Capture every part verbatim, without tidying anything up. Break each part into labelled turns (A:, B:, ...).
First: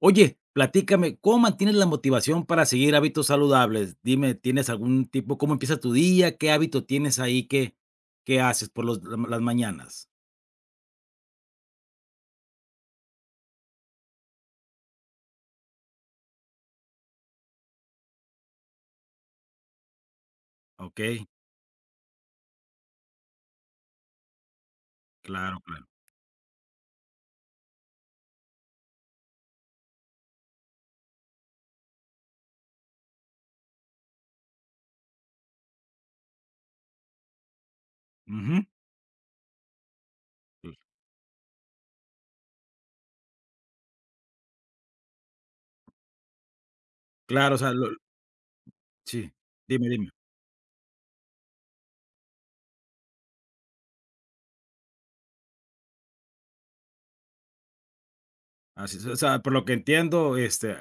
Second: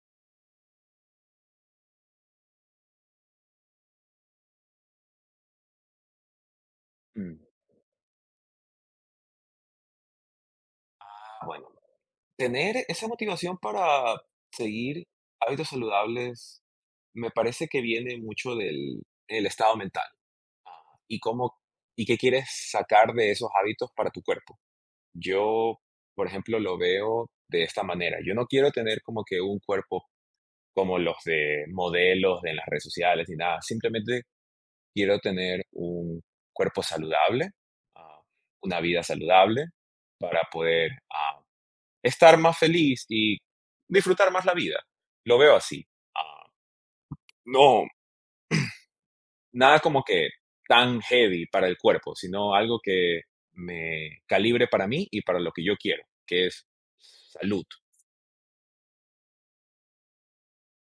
A: Oye, platícame, ¿cómo mantienes la motivación para seguir hábitos saludables? Dime, ¿tienes algún tipo? ¿Cómo empieza tu día? ¿Qué hábito tienes
B: Mm.
A: ahí que que haces por los la las mañanas?
B: Bueno, tener esa motivación para seguir hábitos saludables me parece que viene mucho del el estado mental
A: ¿Ok?
B: y cómo y qué quieres sacar de esos hábitos para tu cuerpo.
A: Claro,
B: Yo,
A: claro.
B: por ejemplo, lo veo de esta manera. Yo no quiero tener como que un cuerpo como los de modelos de en las redes sociales ni nada. Simplemente quiero tener un cuerpo saludable, ah,
A: Ujú.
B: una vida saludable para poder ah, estar más feliz y disfrutar más la vida. Lo veo así. Ah,
A: Claro, o sea,
B: no,
A: lo sí,
B: nada
A: dime,
B: como
A: dime.
B: que tan heavy para el cuerpo, sino algo que me calibre para mí y para lo que yo quiero, que es salud.
A: Así es, o sea, por lo que entiendo, este,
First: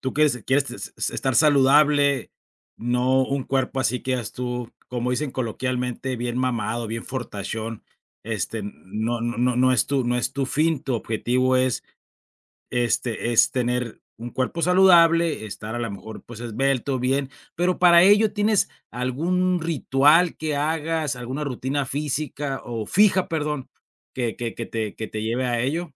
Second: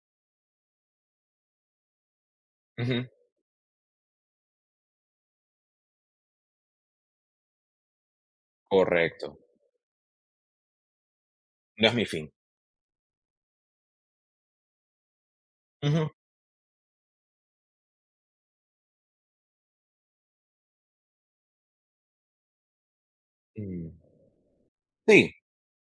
A: tú quieres quieres es es estar saludable,
B: Ujú,
A: no un cuerpo así que digas tú, como dicen coloquialmente, bien mamado, bien fortachón, este, no no
B: correcto.
A: no no es tu no es tu fin, tu objetivo es
B: No es mi fin.
A: este, es tener un cuerpo saludable, estar a lo
B: Ujú.
A: mejor pues esbelto, bien, pero para ello tienes algún ritual que hagas, alguna rutina física o fija, perdón,
B: Mm.
A: que que que te que te
B: Sí,
A: lleve a ello.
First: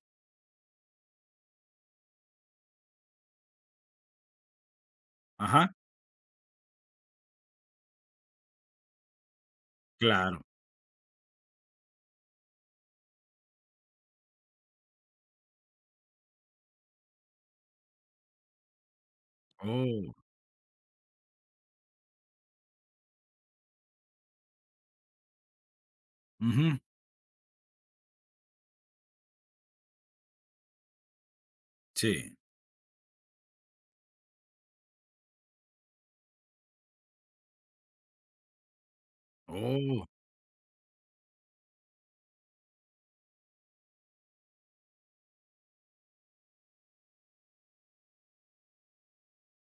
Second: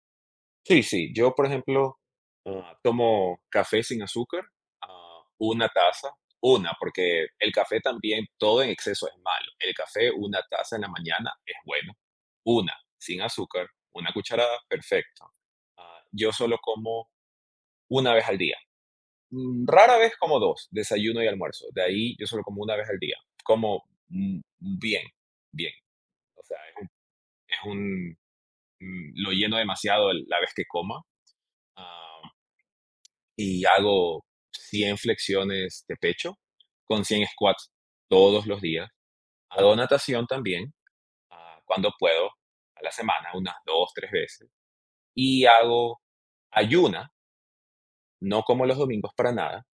B: sí, sí. Yo, por ejemplo, ah, tomo café sin azúcar, ah, una
A: Ajá,
B: taza, una, porque el café también, todo en exceso es malo. El café,
A: claro.
B: una taza en la mañana es bueno. Una, sin azúcar, una cucharada, perfecto. Ah, yo solo como una vez al día. Mm, Rara vez
A: Oh,
B: como dos, desayuno y almuerzo. De ahí yo solo como una vez al día. Como mm, bien, bien. O sea,
A: ujú,
B: es un, es un, mm, lo lleno demasiado el- la vez que coma. ah,
A: sí.
B: y hago cien flexiones de pecho con cien squats todos los días. Hago
A: Oh,
B: natación también, ah, cuando puedo, a la semana, unas dos tres veces. Y hago ayuna, no como los domingos para nada.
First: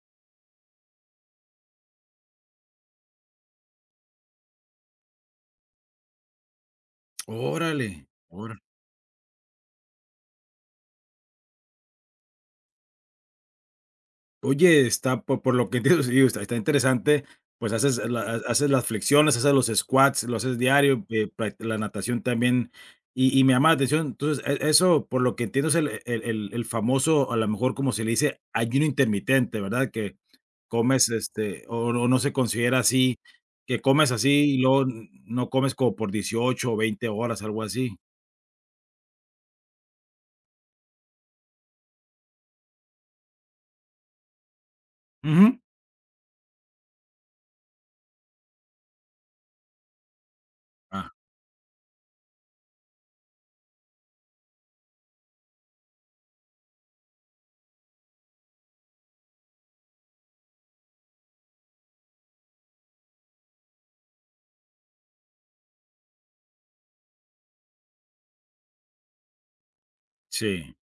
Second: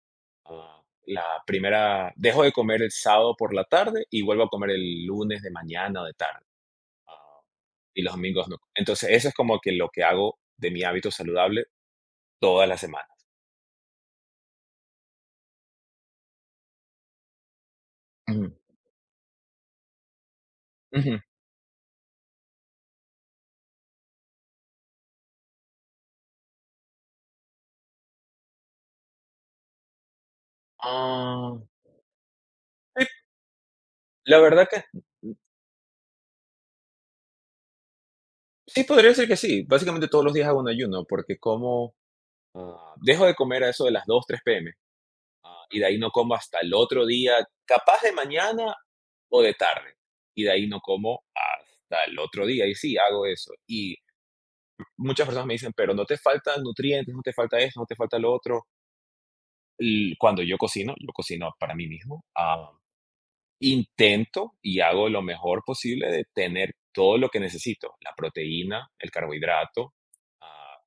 B: ah, La primera, dejo de comer el sábado por la tarde y vuelvo a comer el lunes de mañana o de tarde. ah, y
A: órale.
B: los domingos no. Entonces, eso es como que lo que hago de mi hábito saludable toda la semana.
A: Oye, está po por lo que entiendo, sí, está está interesante, pues, haces la ha
B: Ujú.
A: haces las flexiones, haces los squats, lo haces diario,
B: Ujú.
A: eh, prac la natación también, y y me llama la atención. Entonces, e eso, por lo que entiendo, es el el el el famoso, a lo mejor, como se le dice, ayuno intermitente, ¿verdad? Que comes,
B: Ah,
A: este, o no no se considera
B: Sí,
A: así, que comes
B: la
A: así y
B: verdad
A: luego
B: que
A: n- no comes como por dieciocho o veinte horas, algo así.
B: sí, podría decir que sí. Básicamente todos los días hago un ayuno porque como, ah, dejo de comer a eso de las dos, tres p m,
A: Ujú.
B: ah, y de ahí no como hasta el otro día, capaz de mañana o de tarde, y de ahí no
A: Ah,
B: como hasta el otro día, y sí, hago eso. Y muchas personas me dicen: "Pero no te faltan nutrientes, no te falta esto, no te falta lo otro". L Cuando yo cocino, yo cocino para mí mismo, ah, intento y hago lo mejor posible de tener todo lo que necesito, la proteína, el carbohidrato,
A: sí.
B: ah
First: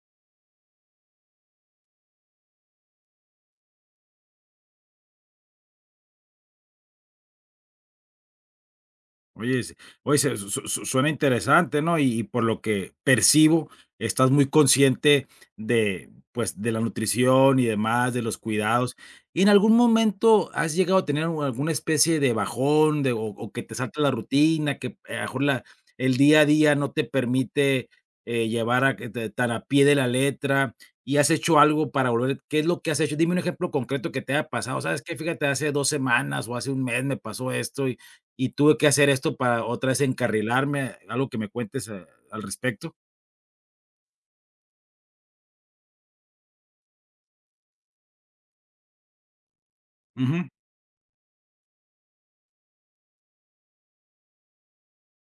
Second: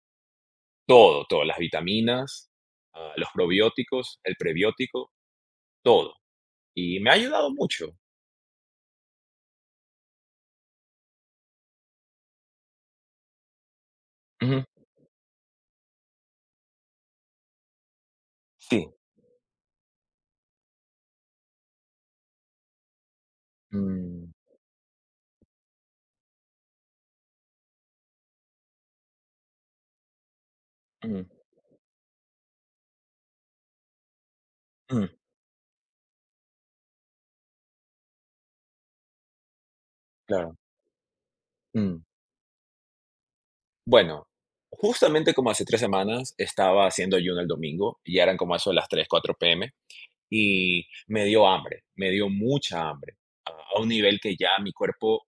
B: todo, todo, las vitaminas, ah, los probióticos, el prebiótico, todo. Y me ha ayudado mucho.
A: Oye, s oye, se su su suena interesante, ¿no? Y y por lo que percibo, estás muy
B: Ujú.
A: consciente de, pues, de la nutrición y demás, de los
B: Sí.
A: cuidados. ¿Y en algún momento has llegado a tener un- alguna especie de bajón de o o que te salta la
B: Mm,
A: rutina, que eh, a lo mejor la el día a día no te permite, eh, llevar a que te tan a pie de la letra, y
B: mm,
A: has hecho algo para volver? ¿Qué es lo que has hecho? Dime un ejemplo concreto que te haya pasado. ¿Sabes
B: mm,
A: qué? Fíjate, hace dos semanas o hace un mes me pasó esto, y y tuve que hacer esto para otra vez
B: claro,
A: encarrilarme, algo que me cuentes,
B: mm.
A: eh, al respecto.
B: Bueno, justamente como hace tres semanas estaba haciendo ayuno el domingo, y eran como a eso de las tres, cuatro p m,
A: Ujú,
B: y me dio hambre, me dio mucha hambre, a a un nivel que ya mi cuerpo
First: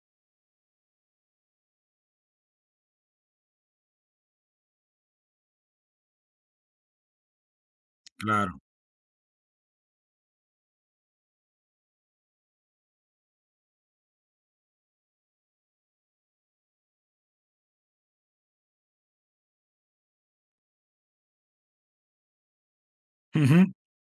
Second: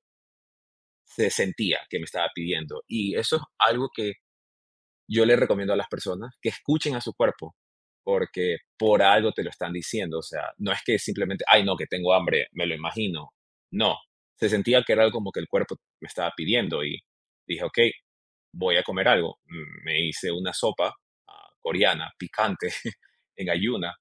B: se sentía que me estaba pidiendo. Y eso es algo que yo le recomiendo a las personas que escuchen a su cuerpo, porque
A: claro.
B: por algo te lo están diciendo. O sea, no es que simplemente, ay, no, que tengo hambre, me lo imagino. No, se sentía que era algo como que el cuerpo me estaba pidiendo y dije, ok, voy a comer algo. Mm, Me hice una sopa ah, coreana, picante, en
A: Ujú,
B: ayuna,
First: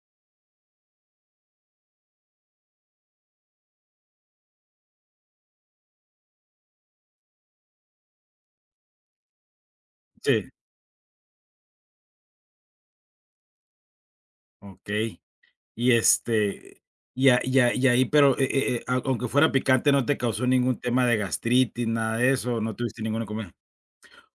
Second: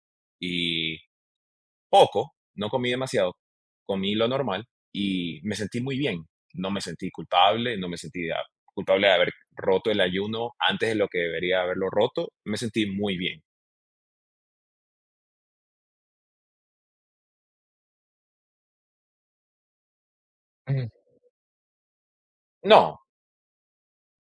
B: poco, no comí demasiado, comí lo normal y me sentí muy bien. No me sentí culpable, no me sentí de- culpable de haber roto el
A: sí,
B: ayuno antes de lo que debería haberlo roto. Me sentí muy bien.
A: okey. Y, este, y a y a y ahí, pero, eh eh eh, au aunque fuera picante, ¿no te causó ningún
B: Ujú.
A: tema de gastritis, nada de eso, no
B: No,
A: tuviste ninguna comida?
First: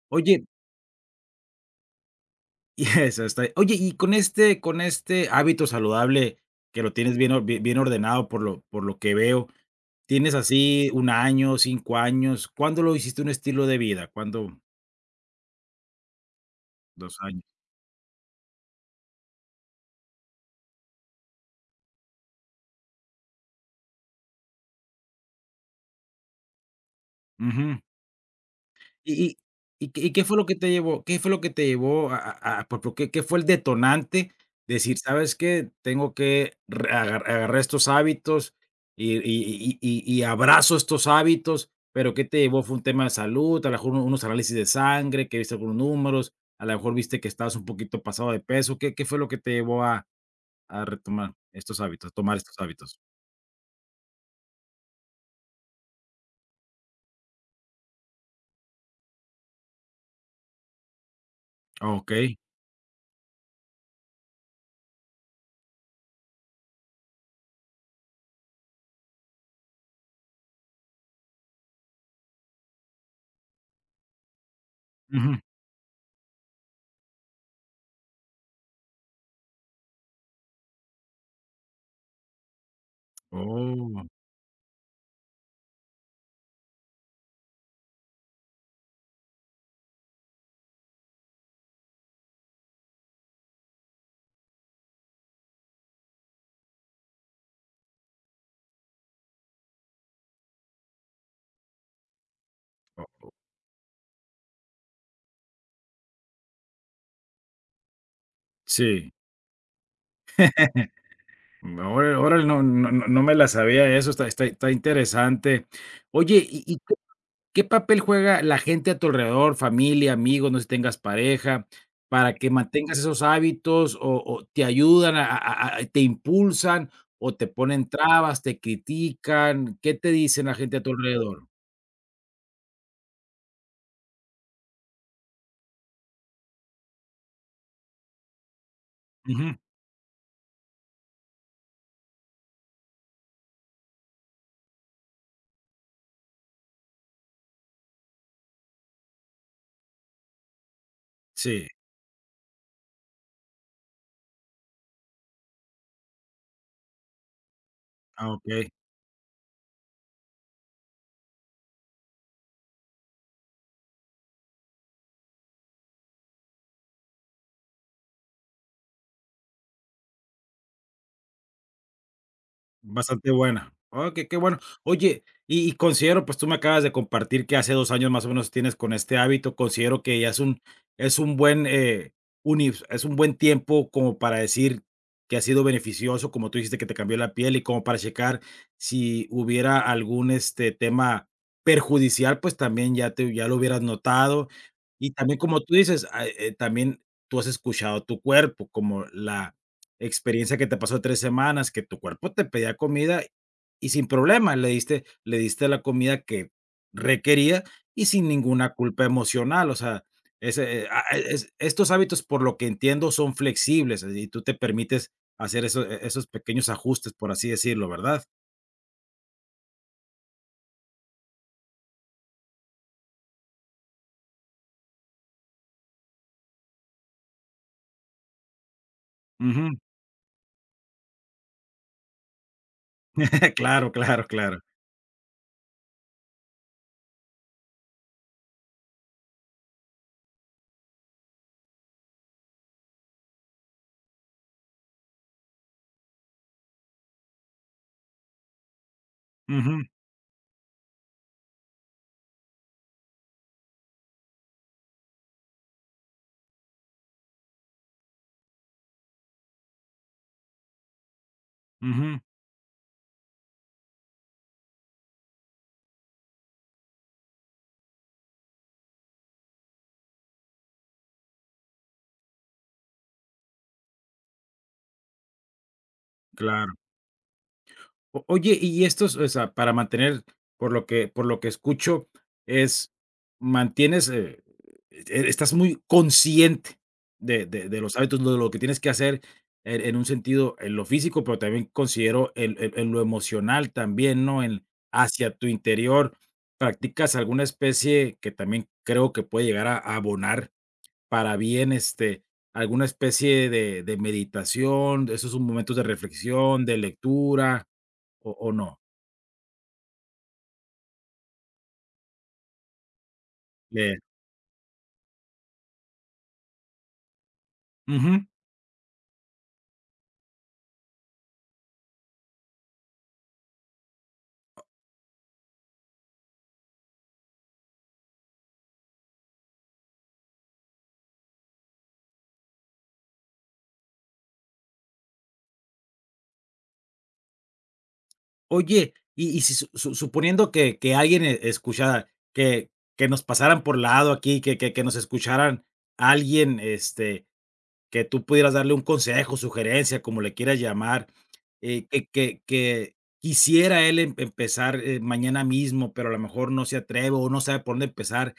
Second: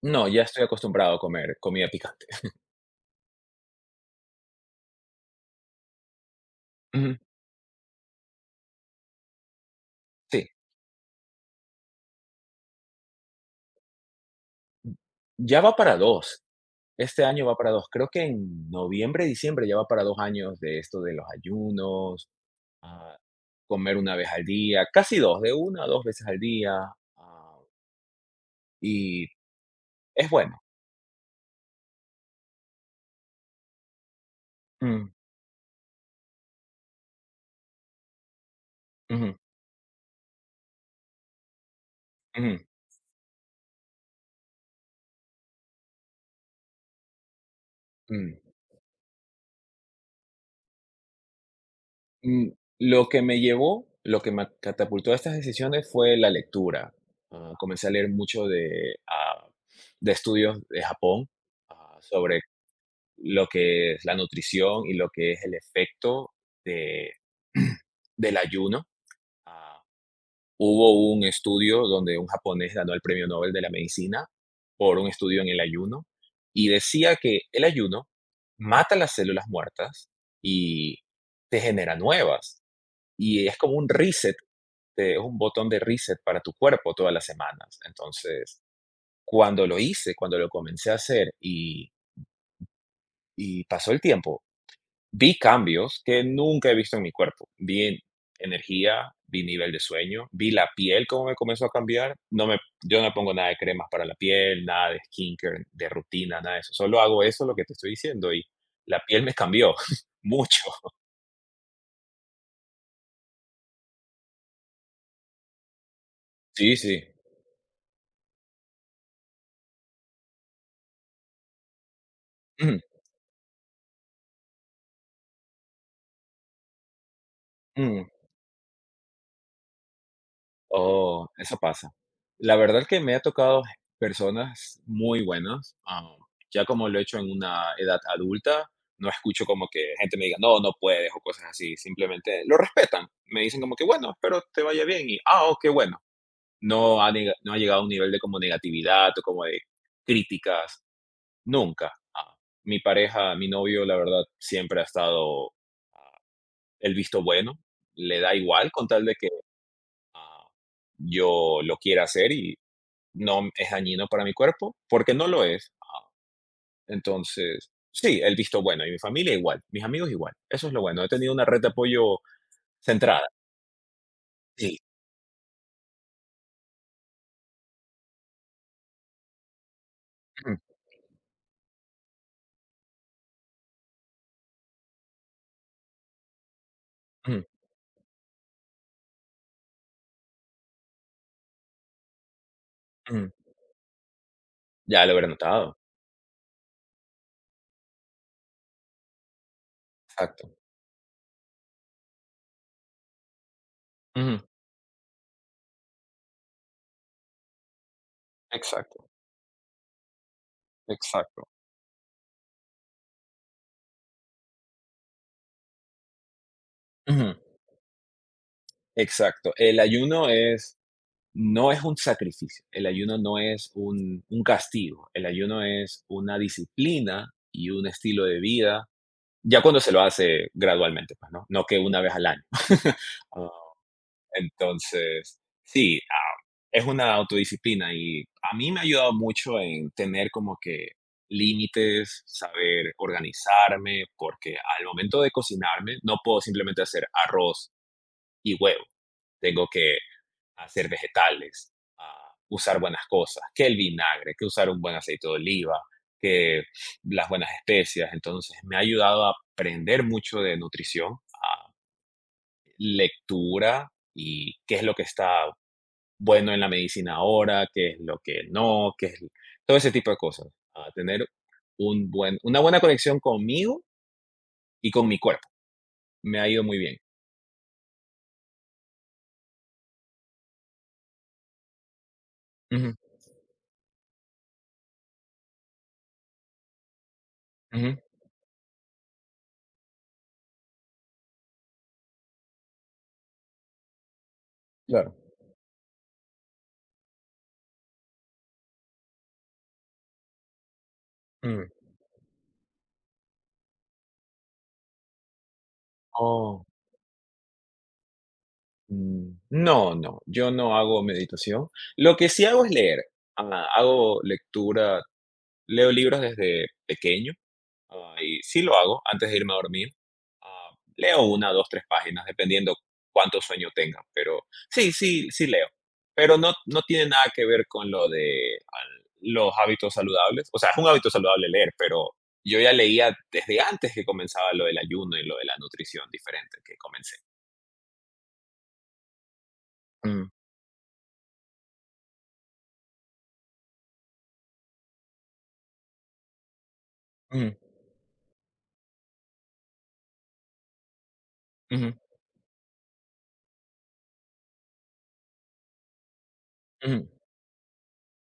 B: no, ya
A: Oye,
B: estoy acostumbrado a comer comida picante.
A: y eso está oye, y con este con este hábito saludable que lo
B: Ujú,
A: tienes bien o bien bien ordenado, por lo por lo que veo, ¿tienes
B: sí,
A: así un año, cinco años? ¿Cuándo lo hiciste un estilo de vida? ¿Cuándo?
B: ya va para dos.
A: dos
B: Este
A: años.
B: año va para dos. Creo que en noviembre, diciembre ya va para dos años de esto de los ayunos, ah, comer una vez al día, casi dos, de una a dos veces al día. ah,
A: Ujú. ¿Y
B: y
A: y y qué y qué
B: es
A: fue lo que
B: bueno.
A: te llevó qué fue lo que te llevó a a a por por qué qué fue el detonante? Decir:
B: Mm,
A: "¿Sabes qué? Tengo que re agar agarrar estos hábitos y
B: ujú,
A: y y y y abrazo estos hábitos", pero, ¿qué te
B: ujú,
A: llevó? ¿Fue un tema de salud? A lo mejor, un- unos análisis de sangre, que viste algunos números, a lo mejor viste que estabas un poquito pasado
B: mm,
A: de peso, ¿qué qué fue lo que te llevó a a retomar estos hábitos, tomar
B: mm.
A: estos hábitos?
B: Lo que me llevó, lo que me catapultó a estas decisiones fue la lectura. Ah, comencé a leer mucho de, ah, de estudios de Japón
A: Ah,
B: ah,
A: okey.
B: sobre lo que es la nutrición y lo que es el efecto de, del ayuno. ah, Hubo un estudio donde un japonés ganó el premio Nobel de la medicina por un
A: Ujú.
B: estudio en el ayuno y decía que el ayuno mata las células muertas y te genera nuevas. Y es como un
A: Oh,
B: reset, te- es un botón de reset para tu cuerpo todas las semanas. Entonces, cuando lo hice, cuando lo comencé a hacer y, y pasó el tiempo, vi cambios que nunca he visto en mi cuerpo. Vi en energía, vi nivel de sueño, vi la piel cómo me comenzó a cambiar. No me Yo
A: oh,
B: no pongo nada de cremas para la piel, nada de skincare, de rutina, nada de eso. Solo hago eso, lo que te estoy diciendo, y la
A: sí.
B: piel me cambió mucho.
A: Órale, órale, no no no no me la sabía eso, está está está interesante. Oye, ¿y
B: Sí,
A: y qué
B: sí.
A: qué papel juega la gente a tu alrededor, familia, amigos, no sé si tengas pareja, para que mantengas esos hábitos o o te ayudan a a a te impulsan o te ponen trabas, te critican? ¿Qué te dicen la gente a tu
B: Oh,
A: alrededor?
B: eso pasa. La verdad que me ha tocado personas muy buenas, ah, ya como lo he hecho en una edad adulta, no escucho
A: Ujú,
B: como que gente me diga: "No, no puedes", o cosas así, simplemente lo respetan. Me dicen como que: "Bueno, espero te vaya bien", y, "Ah, oh, qué bueno". No ha nega no ha llegado a un nivel de como negatividad o como de críticas,
A: sí,
B: nunca. Ah, mi pareja, mi novio, la verdad, siempre ha estado, ah, el visto bueno, le
A: ah,
B: da
A: okey.
B: igual con tal de que ah, yo lo quiera hacer y no es dañino para mi cuerpo, porque no lo es. Ah, Entonces, sí, el visto bueno. Y mi familia igual, mis amigos igual. Eso es lo bueno. He tenido una red de apoyo centrada.
A: Bastante buena. Oh, qué qué bueno.
B: Sí.
A: Oye, y y considero, pues, tú me acabas de compartir que hace dos años, más o menos, tienes con este hábito. Considero que ya es
B: Ujú,
A: un es un buen, eh, unif es un buen tiempo como para decir que ha sido beneficioso, como tú dijiste que te cambió la
B: ujú,
A: piel, y como para checar si hubiera algún, este, tema perjudicial, pues, también ya
B: ujú.
A: te ya lo hubieras notado.
B: Ya
A: Y
B: lo habré
A: también, como tú
B: notado.
A: dices, ah, eh, también tú has escuchado tu cuerpo, como la
B: Exacto.
A: experiencia que te pasó tres semanas, que tu cuerpo te pedía comida y sin
B: Ujú,
A: problema le diste le diste la comida que requería y sin ninguna culpa
B: exacto.
A: emocional, o sea, ese, eh, ah,
B: Exacto.
A: es estos hábitos, por lo que entiendo, son flexibles, eh, y tú te permites hacer eso e esos pequeños ajustes,
B: Ujú,
A: por así decirlo, ¿verdad?
B: exacto. El ayuno es, no es un sacrificio. El ayuno no es un, un castigo. El ayuno es una disciplina y un estilo de vida. Ya
A: Ujú.
B: cuando se lo hace gradualmente, pues, ¿no? No que una vez al año. Ah,
A: Claro, claro, claro.
B: entonces, sí, ah, es una autodisciplina y a mí me ha ayudado mucho en tener como que límites, saber organizarme, porque al momento de cocinarme no puedo simplemente hacer arroz y huevo. Tengo
A: Ujú,
B: que a ser vegetales, a usar buenas cosas, que el vinagre, que usar un buen aceite de oliva, que las buenas especias. Entonces me ha ayudado a aprender mucho de nutrición, a
A: ujú.
B: lectura y qué es lo que está bueno en la medicina ahora, qué es lo que no, qué es todo ese tipo de cosas. A tener un buen, una buena conexión conmigo y con mi cuerpo. Me ha ido
A: Claro.
B: muy bien.
A: O oye, y estos, o sea, para mantener, por lo que por lo que escucho, es
B: Ujú,
A: mantienes, eh, e estás muy consciente de de de los
B: ujú.
A: hábitos, de lo que tienes que hacer en en un sentido, en lo físico, pero también considero en en en lo emocional también, ¿no? En
B: Claro.
A: hacia tu interior, ¿practicas alguna especie que también creo que puede llegar a a abonar para bien, este, alguna especie de de meditación, esos son momentos de
B: Mm.
A: reflexión, de lectura? ¿O o no?
B: Mm, no, no, yo no hago meditación. Lo que sí hago es leer. Ah,
A: Eh,
B: hago lectura, leo libros desde pequeño, ah,
A: ujú.
B: y sí lo hago antes de irme a dormir. Ah, leo una, dos, tres páginas, dependiendo cuánto sueño tenga, pero sí, sí, sí leo. Pero no, no tiene nada que ver con lo de al- los hábitos saludables. O sea, es un hábito saludable leer, pero yo ya leía desde antes que comenzaba lo del ayuno y lo de la nutrición diferente que comencé.
A: Oye, y y si su su
B: Mm,
A: suponiendo que que alguien e escuchara, que que nos pasaran por lado aquí, que que que nos escucharan alguien, este,
B: mm,
A: que tú pudieras darle un consejo, sugerencia, como le quieras llamar, eh,
B: ujú,
A: que que que quisiera él em empezar, eh, mañana mismo, pero a lo mejor no se
B: ujú.
A: atreve o no sabe por dónde empezar,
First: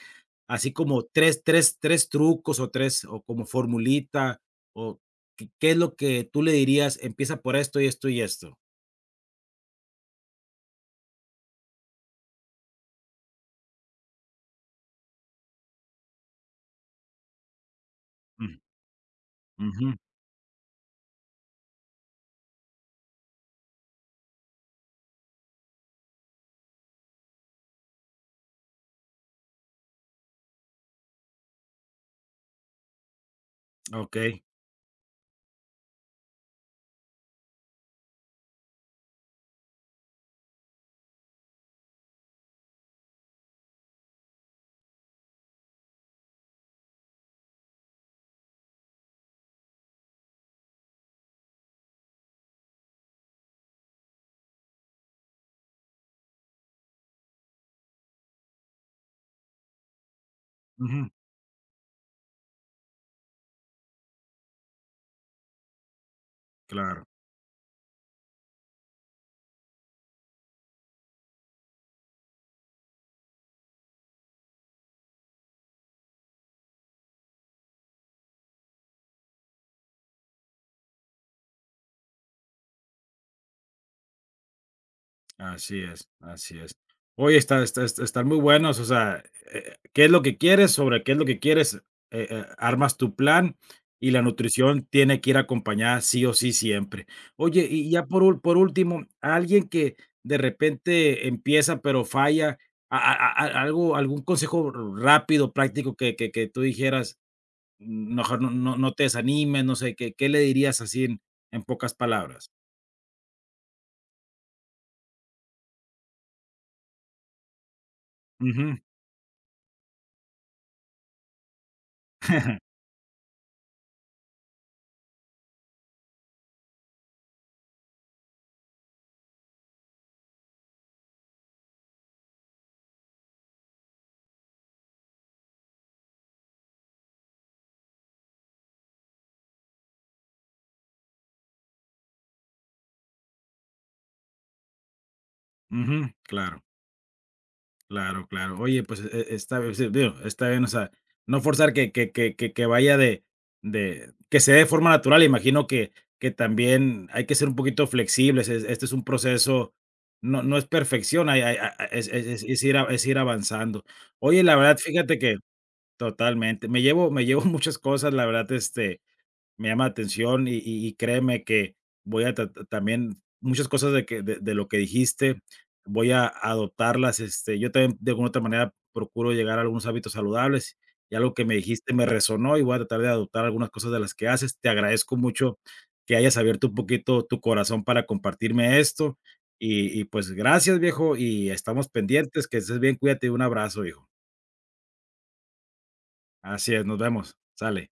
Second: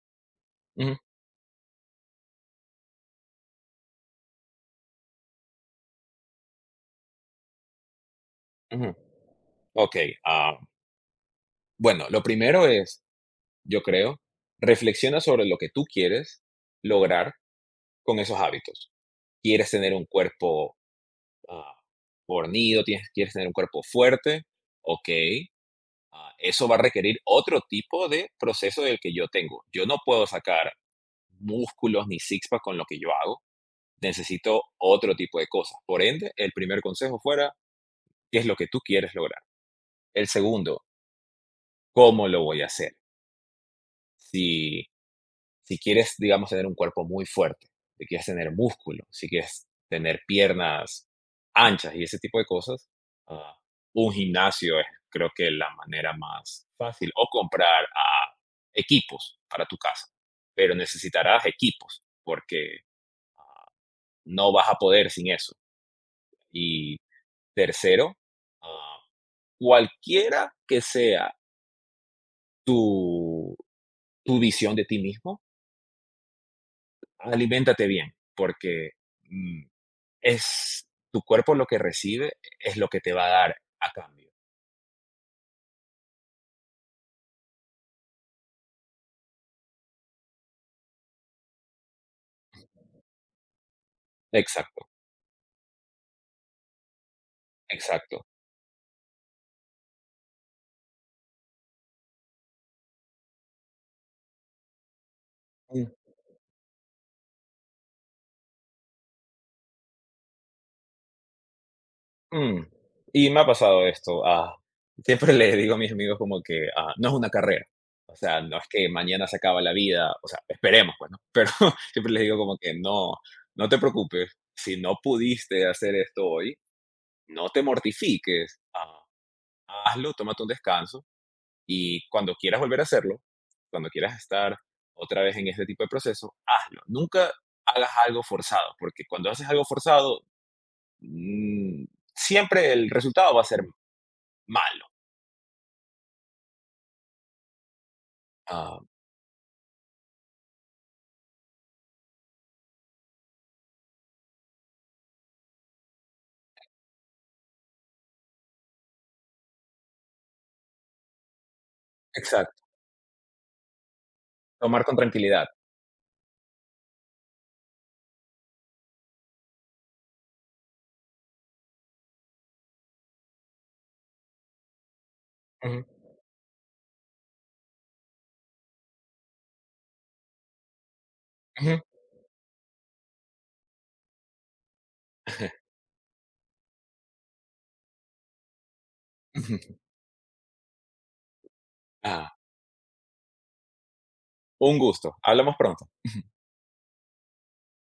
A: así
B: Ujú,
A: como tres tres tres trucos o tres o como formulita, o ¿qué qué es lo que tú le dirías? Empieza por esto y esto y esto.
B: ujú. Ok, ah, bueno, lo primero es, yo creo, reflexiona sobre lo que tú quieres lograr con esos
A: Mm,
B: hábitos. ¿Quieres
A: ujú,
B: tener un cuerpo ah, fornido? ¿Tienes- ¿Quieres tener un cuerpo fuerte? Ok, ah, eso va a requerir otro tipo de proceso del que yo tengo. Yo no puedo sacar músculos ni six-pack con lo que yo hago.
A: okey,
B: Necesito otro tipo de cosas. Por ende, el primer consejo fuera, ¿qué es lo que tú quieres lograr? El segundo, ¿cómo lo voy a hacer? Si si quieres, digamos, tener un cuerpo muy fuerte, si quieres tener músculo, si quieres tener piernas anchas y ese tipo de cosas, ah, un gimnasio es creo que la manera más fácil. O comprar ah, equipos para tu casa, pero
A: ujú,
B: necesitarás equipos porque no vas a poder sin eso. Y
A: claro.
B: tercero, ah, cualquiera que sea tu, tu visión de ti mismo, aliméntate bien porque mm, es tu cuerpo lo que recibe es lo que te va a dar a cambio.
A: Así es, así es. Oye, está está est están muy buenos, o sea, eh, ¿qué es lo que quieres? Sobre qué es lo que quieres, eh eh, armas tu plan y la
B: Exacto,
A: nutrición tiene que ir acompañada sí o sí siempre. Oye, y ya por
B: exacto.
A: ul por último, alguien que de repente empieza, pero falla, a a a a- algo algún consejo rápido,
B: Mm,
A: práctico que que que tú dijeras, "Mm, mejor no no no te desanimes, no sé, ¿qué qué le dirías así en en pocas palabras?
B: mm. Y me ha pasado esto, ah, siempre le digo a mis amigos como que, ah, no es una carrera, o sea, no es
A: Ujú.
B: que mañana se acaba la vida, o sea, esperemos, bueno. Pero siempre les digo como que no, no te preocupes, si no pudiste hacer esto hoy, no te mortifiques, ah, hazlo, tómate un descanso. Y cuando quieras volver a hacerlo, cuando quieras estar otra vez en este tipo de proceso, hazlo. Nunca hagas algo forzado, porque cuando haces algo forzado, mm, siempre el resultado va a ser malo.
A: Ujú, claro. Claro, claro.
B: Ah,
A: Oye, pues, e e está bien, sí, digo, está bien, o sea, no forzar que que que que que vaya de de que se dé de forma natural. Imagino que que también hay que ser un poquito flexibles. Es este es un proceso, no no es perfección, hay hay a es es es
B: exacto.
A: es ir a- es ir avanzando. Oye, la verdad,
B: Tomar con
A: fíjate que
B: tranquilidad.
A: totalmente, me llevo me llevo muchas cosas, la verdad, este, me llama la atención y y y créeme que voy a ta también muchas cosas de que de de lo que dijiste,
B: Ujú,
A: voy a adoptarlas, este, yo también de alguna otra manera procuro llegar a algunos hábitos saludables, y algo que me
B: ujú,
A: dijiste me resonó y voy a tratar de adoptar algunas cosas de las que haces. Te agradezco mucho que hayas abierto un poquito tu corazón para compartirme esto,
B: ujú.
A: y y pues gracias, viejo, y estamos
B: Ah,
A: pendientes, que estés bien, cuídate, un abrazo, viejo.
B: un gusto. Hablamos pronto.
A: Así es, nos vemos, sale.